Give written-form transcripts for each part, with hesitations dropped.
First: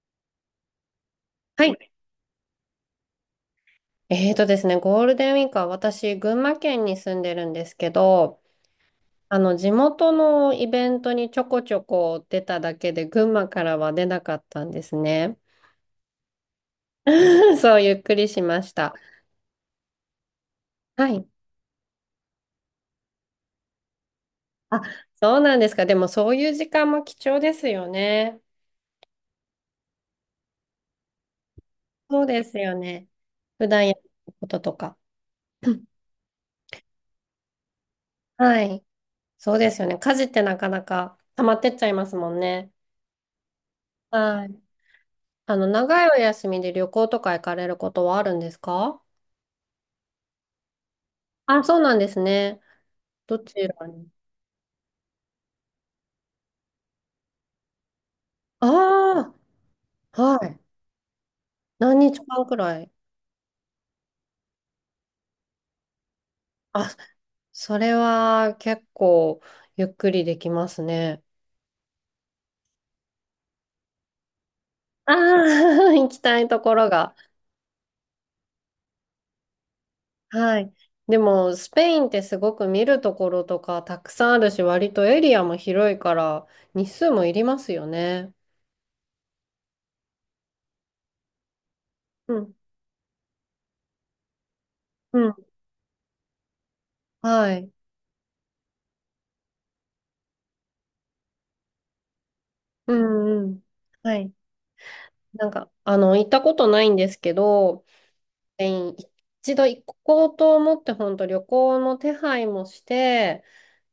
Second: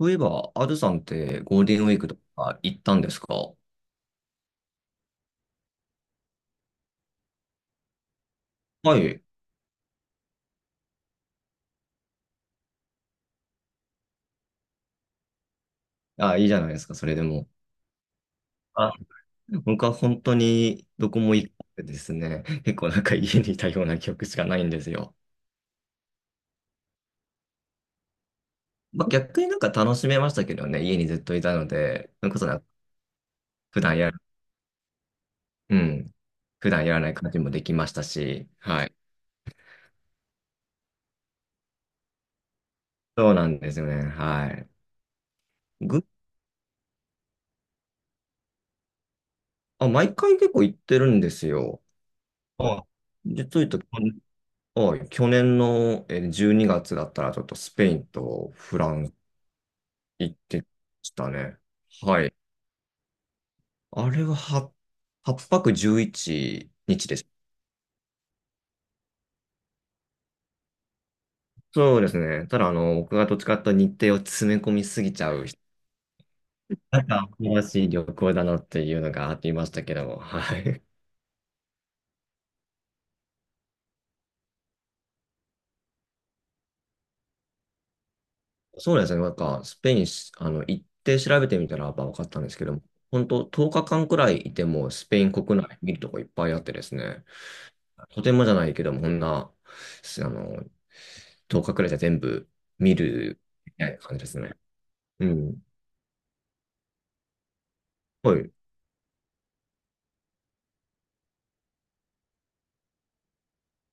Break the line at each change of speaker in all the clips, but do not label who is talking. そういえば、アドさんってゴー
は
ルデン
い。
ウィークとか行ったんですか？
えーとですね、ゴールデンウィークは私、群馬県に住んでるんですけど、
はい。
地元のイベントにちょこちょこ出ただけで、群馬からは出なかったんですね。
あ、いいじゃないですか、それでも。
そう、ゆっくりしました。
僕は本当に
は
どこ
い。
も行ってですね、結構なんか家にいたような記憶しかないんで
あ、
すよ。
そうなんですか。でも、そういう時間も貴重ですよね。
まあ、逆になんか楽しめましたけどね、家にずっといたので、
そう
それこ
で
そな
す
んか
よね。普
普
段や
段
る
やる、
こととか。
うん、普段やらない感じもできましたし、
はい。
はい。
そうですよね。家事ってなかなか溜まってっちゃいますもんね。
そうなんですよね、
はい。
はい。
長いお休みで旅行とか行かれることはあるんですか？
あ、毎回結構行ってるんです
あ、そう
よ。
なんですね。
あ、
ど
実
ち
を言うと、
らに？
はい、去年の12月だったら、ちょっとスペインとフランス
ああ、
行っ
はい。
てましたね。
何日
はい。
間くらい？
あれは8泊11
あ、
日です。
それは結構ゆっくりできますね。
そうですね。ただ、あの、僕がどっちかというと日程を詰め込みす
あ
ぎちゃう人、
あ、行きたいところ
なん
が。
か、新しい旅行だなっていうのがあっていましたけども、は
はい。
い。
でも、スペインってすごく見るところとかたくさんあるし、割とエリアも広いから、日数もいりますよね。
そうですね。なんか、スペイン行って調べてみたら、やっぱ分かっ
う
たんで
ん。
すけども、本当10日間くらいいても、ス
う
ペイン
ん。
国内見るとこいっぱいあってですね。
はい。
とてもじゃないけども、こんな、すあの、10日くらいじゃ全部
う
見
ん
る
うん。
みたいな
は
感じで
い。
すね。うん。
行ったことないんですけど、
はい。
スペイン一度行こうと思って、本当旅行の手配もして、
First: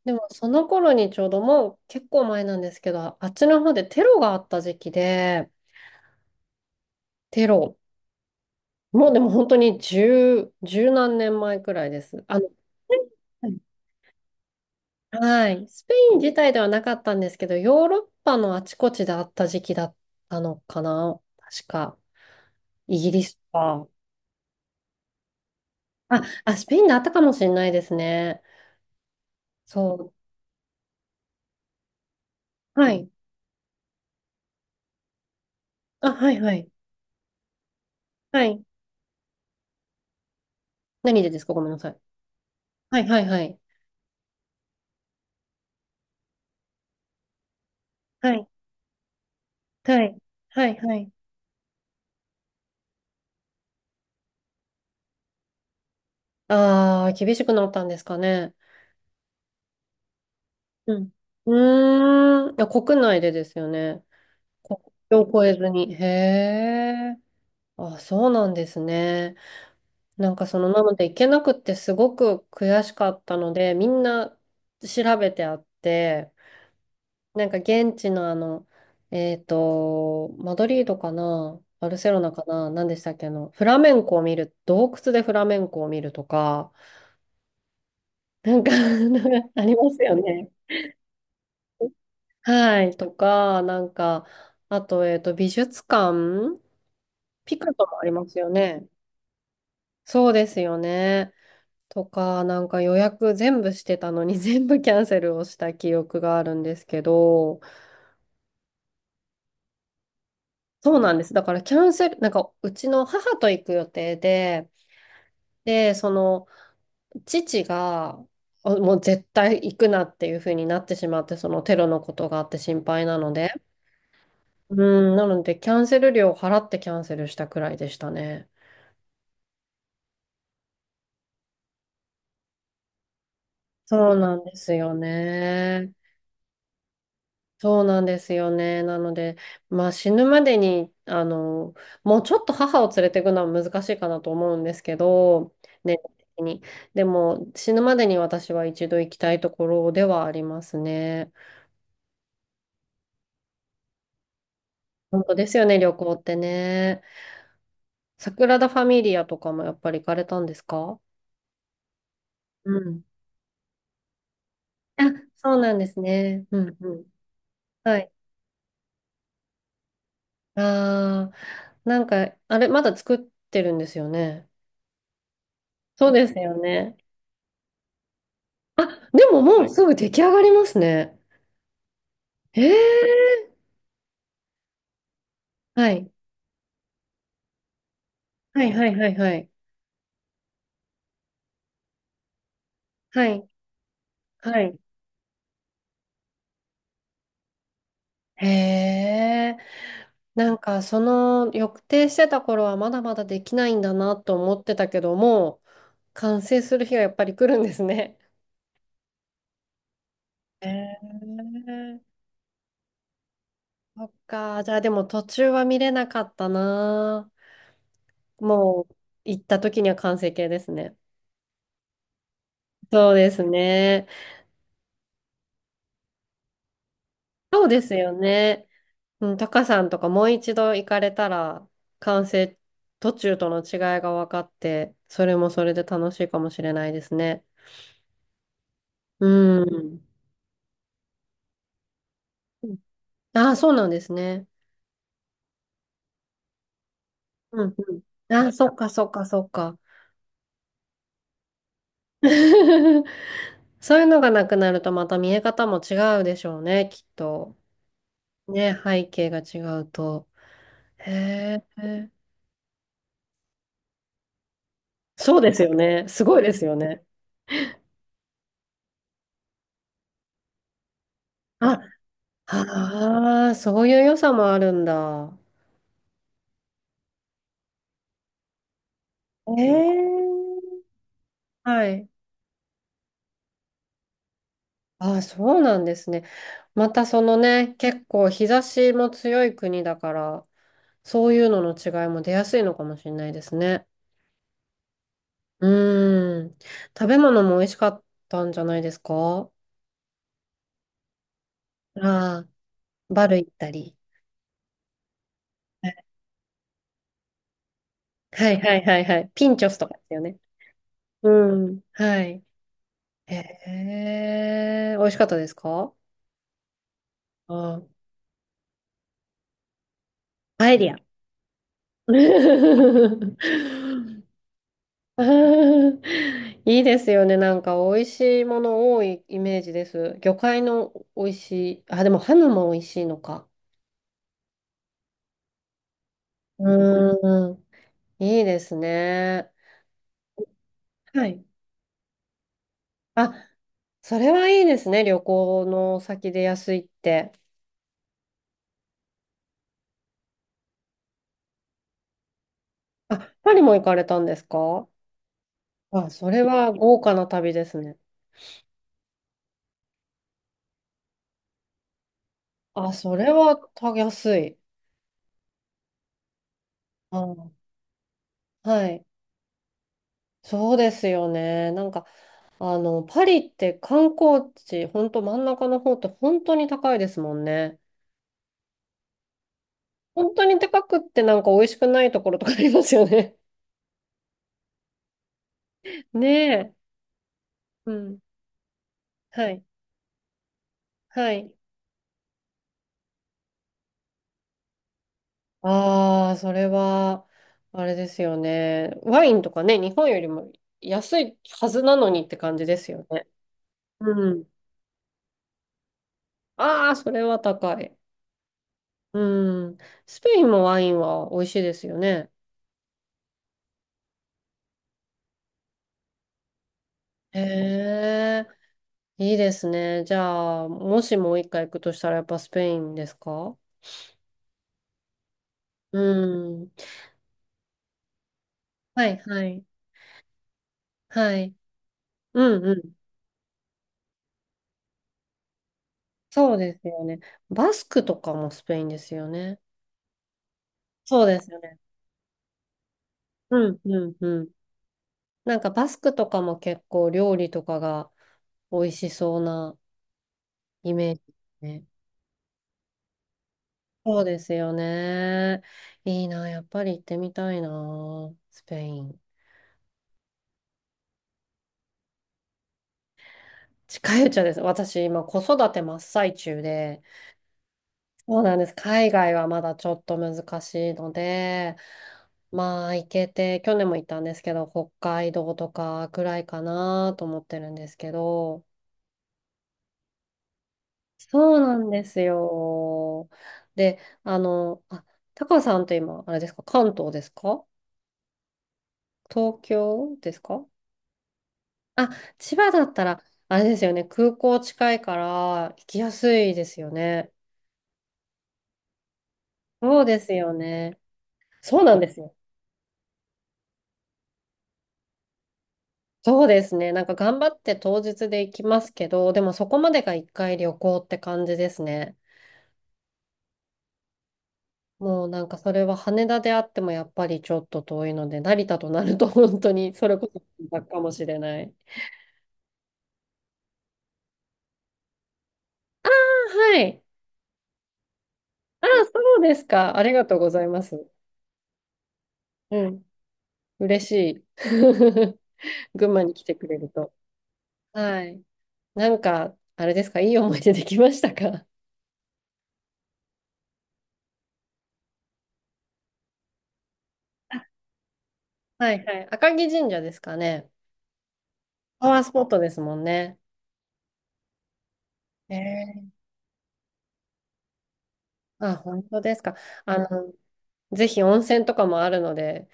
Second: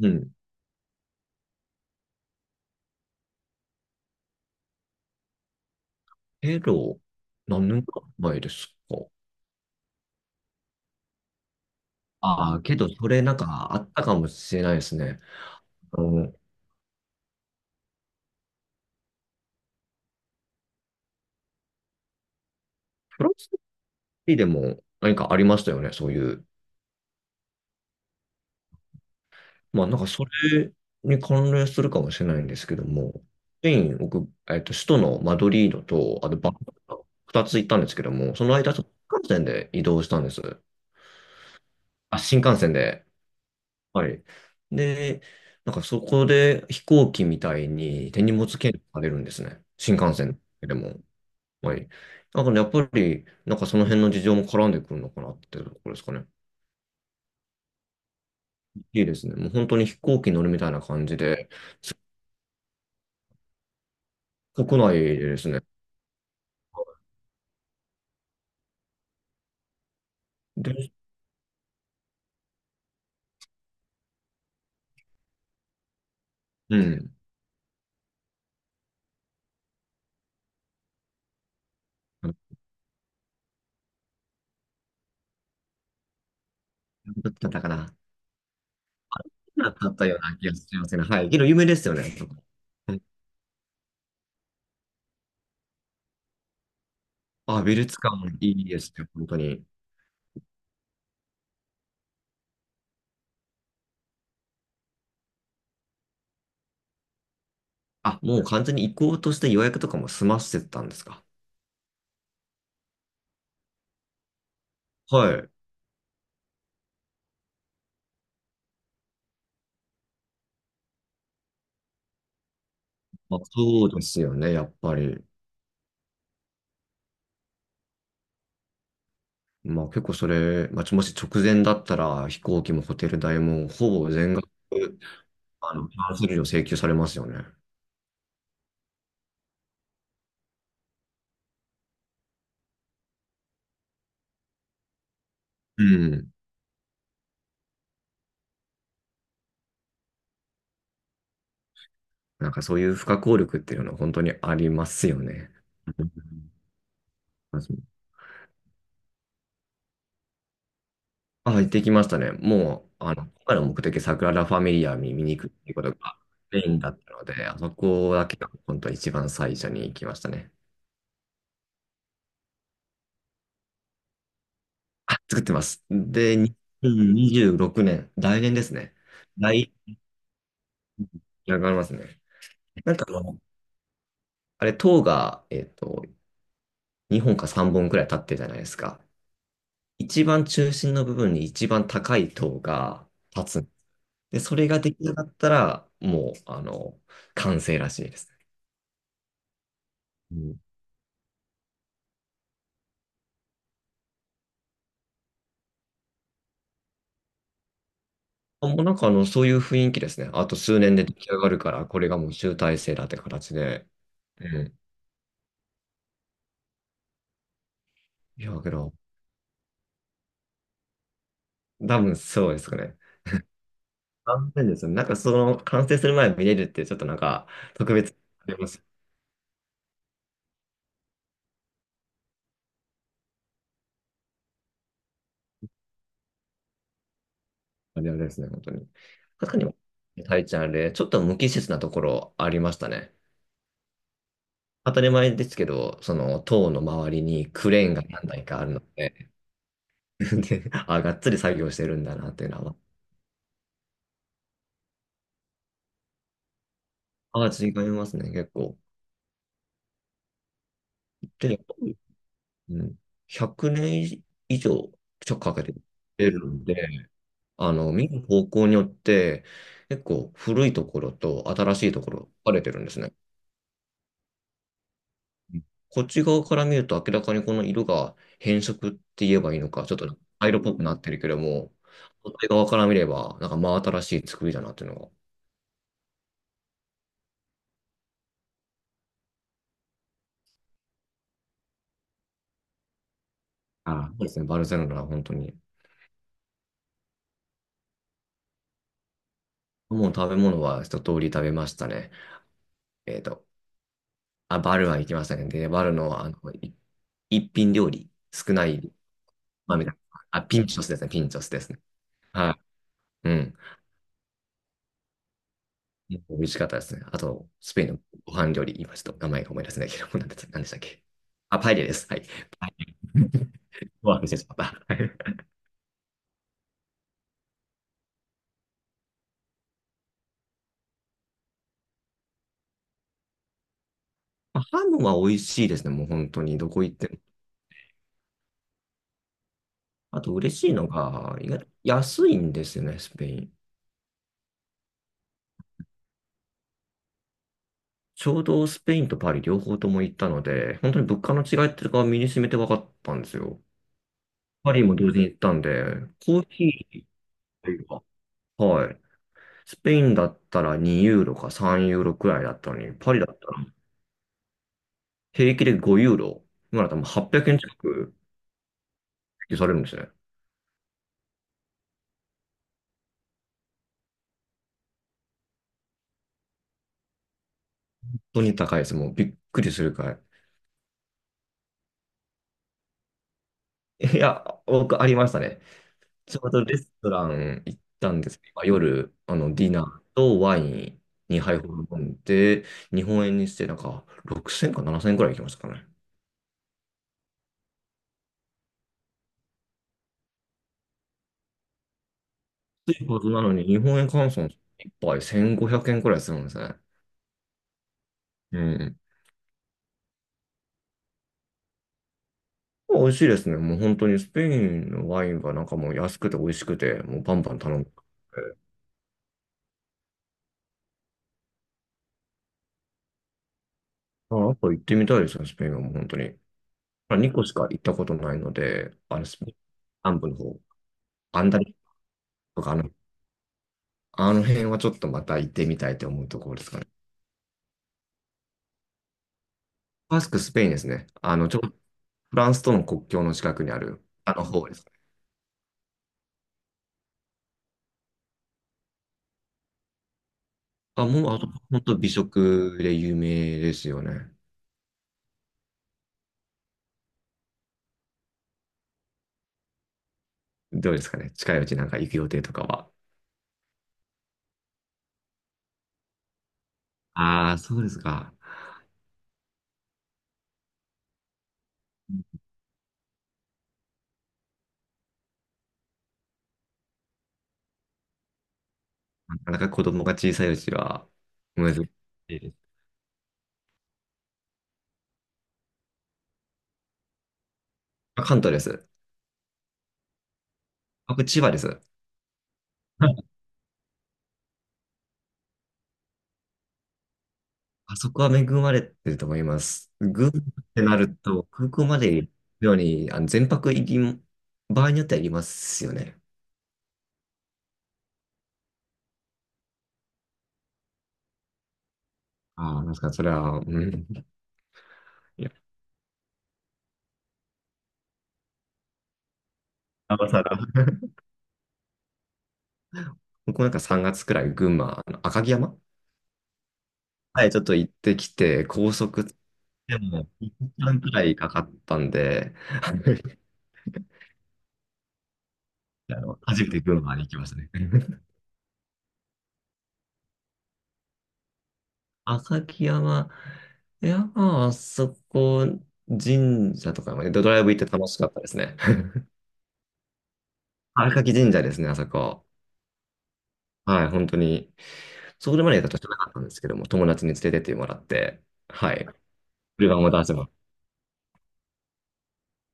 う
でも
ん。
その頃にちょうどもう結構前なんですけど、あっちの方でテロがあった時期で、
けど、
テ
何
ロ、
年か前ですか？
もうでも本当に十、十何年前くらいです。
ああ、けど、それなんかあったかもしれないですね。
はい、スペ
あ
イン
の、
自体ではなかったんですけど、ヨーロッパのあちこちであった時期だったのかな、確か。イギリ
フラン
ス
ス
か。
でも何かありましたよね、そうい
あ、
う。
あ、スペインであったかもしれないですね。
まあ、なんか
そ
それに関連するかもしれないんですけ
う。
ど
はい。
も、スペイン、僕、首都のマドリード
あ、
と、
は
あと
い、
バ
は
ルセ
い。
ロナ、二つ行ったんですけども、
は
その
い。
間、ちょっと新幹線で移動したんです。
何でですかごめんなさい。
あ、新幹線
は
で。
いはいはい。
はい。で、なんかそこで飛行機みたいに手
は
荷物
い。
検査されるんですね。新
は
幹
い。
線
は
で
いは
も。
い。
はい。だからやっぱり、なんかその辺の事情も絡んでくるのかなっていうところですかね。
ああ、厳しくなったんですかね。
いいですね。もう本当に飛行機に乗るみたいな
う
感
ん。
じで、
うーん。いや、国内でですよね。
国
国
内で
境
で
を
す
越え
ね。
ずに。へえ。あ、そうなんですね。な
で、
ので行けなくってすごく悔しかったので、みんな調べてあって、
うん。
現地のマドリードかな、バルセロナかな、何でしたっけ、フラメンコを見る、洞窟でフラメンコを見るとか、
だったかな。
なんか あり
だ
ま
っ
す
た
よ
ような気
ね。
がしますね。はい。けど有名ですよね。
は
う
い、
ん
とか、なんか、あと、美術館、ピカ
美
ソ
術
もあり
館
ま
もい
すよ
いで
ね。
すね。本当に。
そうですよね。とか、予約全部してたのに 全部キャンセルをした記憶があるんですけど、
あ、もう完全に移行として予約とかも済ませてたんで
そう
す
なん
か？
です。だからキャンセル、なんかうちの母と行く予定で、
はい。
で、その父があもう絶対行くなっていう風になってしまって、そのテロのことがあって心配なの
まあ、
で、
そうですよね、やっ
う
ぱ
ん、
り。
なのでキャンセル料を払ってキャンセルしたくらいでしたね。
まあ結構それ、まあ、もし直前だったら飛行機もホテル代もほぼ
そう
全
なん
額、
ですよね。
キャンセル料請求されますよね。
そうなんですよね。なので、まあ死ぬまでに、もうちょっと母を連れていくのは難しいかなと思うんですけど、
う
年齢
ん。
的に。でも死ぬまでに私は一度行きたいところではありますね。
なんかそういう不可抗力っていうのは本当にありますよ
本当で
ね。
すよね、旅
うん
行ってね。サグラダ・ファミリアとかもやっぱり行かれたんですか？
あ、行ってきましたね。
う
も
ん。
う、あの、今回の目的、サグラダ・ファミリア
あ、
に見に行くっ
そう
て
な
いう
ん
こ
で
と
す
が
ね。う
メイ
ん
ン
う
だっ
ん。
たので、あそ
はい。
こだけが本当一番最初に行きましたね。
ああ、なんか、あれ、まだ作ってるんですよね。
あ、作ってます。
そうで
で、
すよね。
2026年、来年です
あ、
ね。
でももう
来、
すぐ出来上がりますね。
上がりますね。
へ
なんか
え。
あれ、塔が、
はい。
2本か3本くらい立ってるじゃない
は
で
い
す
はい
か。
はいはい。
一番中心の部分に一番高い塔が
はい。
立つ。で、そ
は
れ
い。
が出来上がったら、もう、完成らしいです。
へえ。
うん
抑定してた頃はまだまだできないんだなと思ってたけども、完成する日がやっぱり来るんですね。
あもうなんかそういう雰囲気ですね。あと
え
数年で出来上がるから、こ
ー、
れがもう集大成だって形で。
そっ
う
か。じゃ
ん。
あでも途中は見れなかったな。
いや、け
も
ど、
う行った時には完成形ですね。
多分そうですかね。
そうですね。
残念ですね。なんかその完成する前に見れるってちょっとなんか
そうで
特
すよ
別あり
ね。
ます。
うん、タカさんとかもう一度行かれたら完成途中との違いが分かって、それもそれで楽しいかもしれないですね。
あれですね、本当に。確
う
か
ん。
に、タイちゃんあれ、ちょっと無機質なところありましたね。
ああ、そうなんですね。
当たり前ですけど、その塔の周りに
う
ク
ん
レーン
う
が何
ん。
台
ああ、
かあ
そ
る
っ
の
かそっ
で、
かそっか。
で、あ、がっつり作業してるんだなっていうのは。
そういうのがなくなるとまた見え方も違うでしょうね、きっ
まあ、
と。
違いますね、結
ね、
構。
背景が違うと。
で、
へえ。
うん、100年以上ちょ
そ
っと
うで
か
す
けて
よね。すごい
る
です
ん
よ
で、
ね。
見る方向によって、結構古いところと新
あ、
しいところ分かれてるんですね。
ああ、そういう良さもあるんだ。
うん。こっち側から見ると明らかにこの色が変色って言えばい
え
いのか、ちょっと灰色っぽ
え。
くなってるけども、
はい。
反対側から見れば、なんか真新しい作りだなっていうのが。
ああ、そうなんですね。またそのね、結構日差しも強い国だから、そういうのの違いも出やすいのかもしれないですね。
あ、そうですね、バルセロナは本当に。
うーん。食べ物も美味しかったんじゃないですか？
もう食べ物は一通り食べましたね。
ああ、
えっ
バル
と、
行ったり。
あ、バルは行きましたね。で、バルの、一品料理、
は
少
い
な
はい
い、
はいはいはい。ピンチョ
ま
ス
あ、み
と
た
か
い
で
な。
すよね。
あ、ピンチョスですね、ピン
う
チョスです
ん。
ね。
はい。
はい。う
へ
ん。
え、美味しかったですか？
美味しかったですね。あと、
あ
スペイン
あ、
のご飯料理、今ちょっと名前が思い出せないけど、何でした何で
パ
した
エ
っ
リア。
けあ、パエリアです。はい。ご飯ですてしまった。は
あ
い。
ーいいですよね。美味しいもの多いイメージです。魚介の美味しい。あ、でもハムも美味しいのか。
あ、ハムは美味しいですね。もう本当に、どこ行っても。
うーん。いいですね。
あと、嬉しいの
は
が、
い。
意外と安いんですよね、スペ
あ、
イン。
それはいいですね。旅行の先で安いって。
ちょうどスペインとパリ両方とも行ったので、本当に物価の違いっていうのが身に染めて分かった
あ、
んです
パリ
よ。
も行かれたんです
パリ
か？
も同時に行ったんで、
あ、そ
コ
れ
ーヒ
は豪
ー
華な旅で
とい
す
う
ね。
か、はい。スペインだったら2ユーロか3ユーロくらいだったの
あ、
に、パ
そ
リだ
れ
った
は
ら
た安い。
平気で5ユーロ。今だともう800
あ、
円近く
はい。
支給されるんですね。本
そうですよね。パリって観光地、ほんと真ん中の方って本当に高いですもんね。
当に高いです。もうびっくりするくらい。
本当に高くって美味しくないところとかありますよね。
いや、僕ありましたね。
ね
ちょうど
え。
レストラン行っ
う
た
ん。
んですけど、まあ夜、
はい。
ディナーとワイン
はい。
2杯ほど飲んで、日本円にしてなんか6000か7000円くらい行きましたかね。
ああ、それは、あれですよね。ワインとかね、日本よりも安いはずなのにって感じです
安
よ
いは
ね。
ずなのに、日本円
う
換算
ん。
一杯1500円くえんくらいするんですね。
ああ、それは高い。
うん。
うん。スペインもワインは美味しいですよね。
美味しいですね。もう本当にスペインのワインがなんかもう安くて美味しくて、もうバ
へ
ンバン頼む。
え、いいですね。じゃあ、もしもう一回行くとしたらやっぱスペインですか？
あ、あと行ってみたいですね、スペインはもう
う
本当に。
ん。
まあ、2個しか行ったことないので、
はい
ス
は
ペイン
い。
南部の方、
は
アン
い。
ダリ
う
と
ん
か
うん。
あの辺はちょっとまた行ってみたいと思うとこ
そ
ろ
う
です
で
か
す
ね。
よね。バスクとかもスペインですよね。
バスク、スペインですね。
そうですよね。
フランスとの国境の近くに
う
あ
ん
る、
うん
あ
う
の
ん。
方ですね。
バスクとかも結構料理とかが美味しそうなイ
あ、
メージ
もう、あと、本
ね。
当美食で有名ですよ
そう
ね。
ですよね。いいな、やっぱり行ってみたいな、スペイン。
どうですかね。近いうちなんか行く予定とかは？
近いうちはです。私、今、子育て真っ最中で、
ああ、そうですか。
そうなんです。海外はまだちょっと難しいので、まあ、行けて、去年も行ったんですけど、北海道とかくらいかなと思ってるんですけど、
なかなか子供が小さいうちは、
そう
難
な
し
んです
いです。
よ。で、あの、あ、タカさんって今、あれですか、関東ですか？
あ、関東です。
東京ですか？
僕、千葉です。
あ、千葉だったら、あれですよね、空港近いから行きやすいですよね。
あそこは恵まれてると思います。
そうで
群
す
馬っ
よ
てな
ね。
ると、空
そう
港
な
ま
んで
で
す
行く
よ。
ように、全泊行きも、場合によっては行きますよね。
そうですね。頑張って当日で行きますけど、でもそこまでが一回旅行って感じですね。
ああ、なんかそれは、うん。
もうな
い
ん
や、
かそれは羽田であってもやっぱりちょっと遠いので、成田となると 本当にそ
な
れこ
お
そ
さら。
だかもしれない。
僕もなんか3月くらい群馬、あの赤城山
あはい。
はい、ちょっと行ってきて、
あ、
高速
そうですか。
で
ありが
も
とうご
1
ざいま
時間
す。
くらいかかったんで、
う
あの、
ん。嬉しい。群馬に来て
初
く
め
れ
て
る
群
と。
馬に行きましたね。
は い。なんか、あれですか、いい思い出できましたか？
赤城山、いや、まあ、あそこ、神社とかまでドラ
あ
イブ行って楽しかったですね。
はいはい。赤城神社ですかね。
あ、荒垣神社ですね、あそ
パワースポ
こ。
ットですもんね。
はい、本当に。それまでだと知
え
らな
え。
かったんですけども、友達に連れてってもらって、
あ、
は
本
い、
当ですか。あ
車も出し
の、
てます。
ぜひ温泉とかもあるので、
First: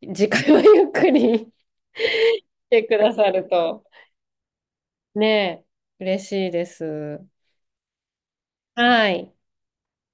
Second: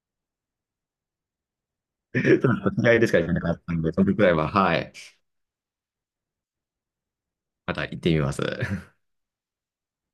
次回はゆっくり
ちょっと
来て
気
く
合で
だ
しか
さ
行けな
る
かったん
と、
で、その時くらいは、はい、
ねえ、嬉しいです。
また行ってみます。
はい。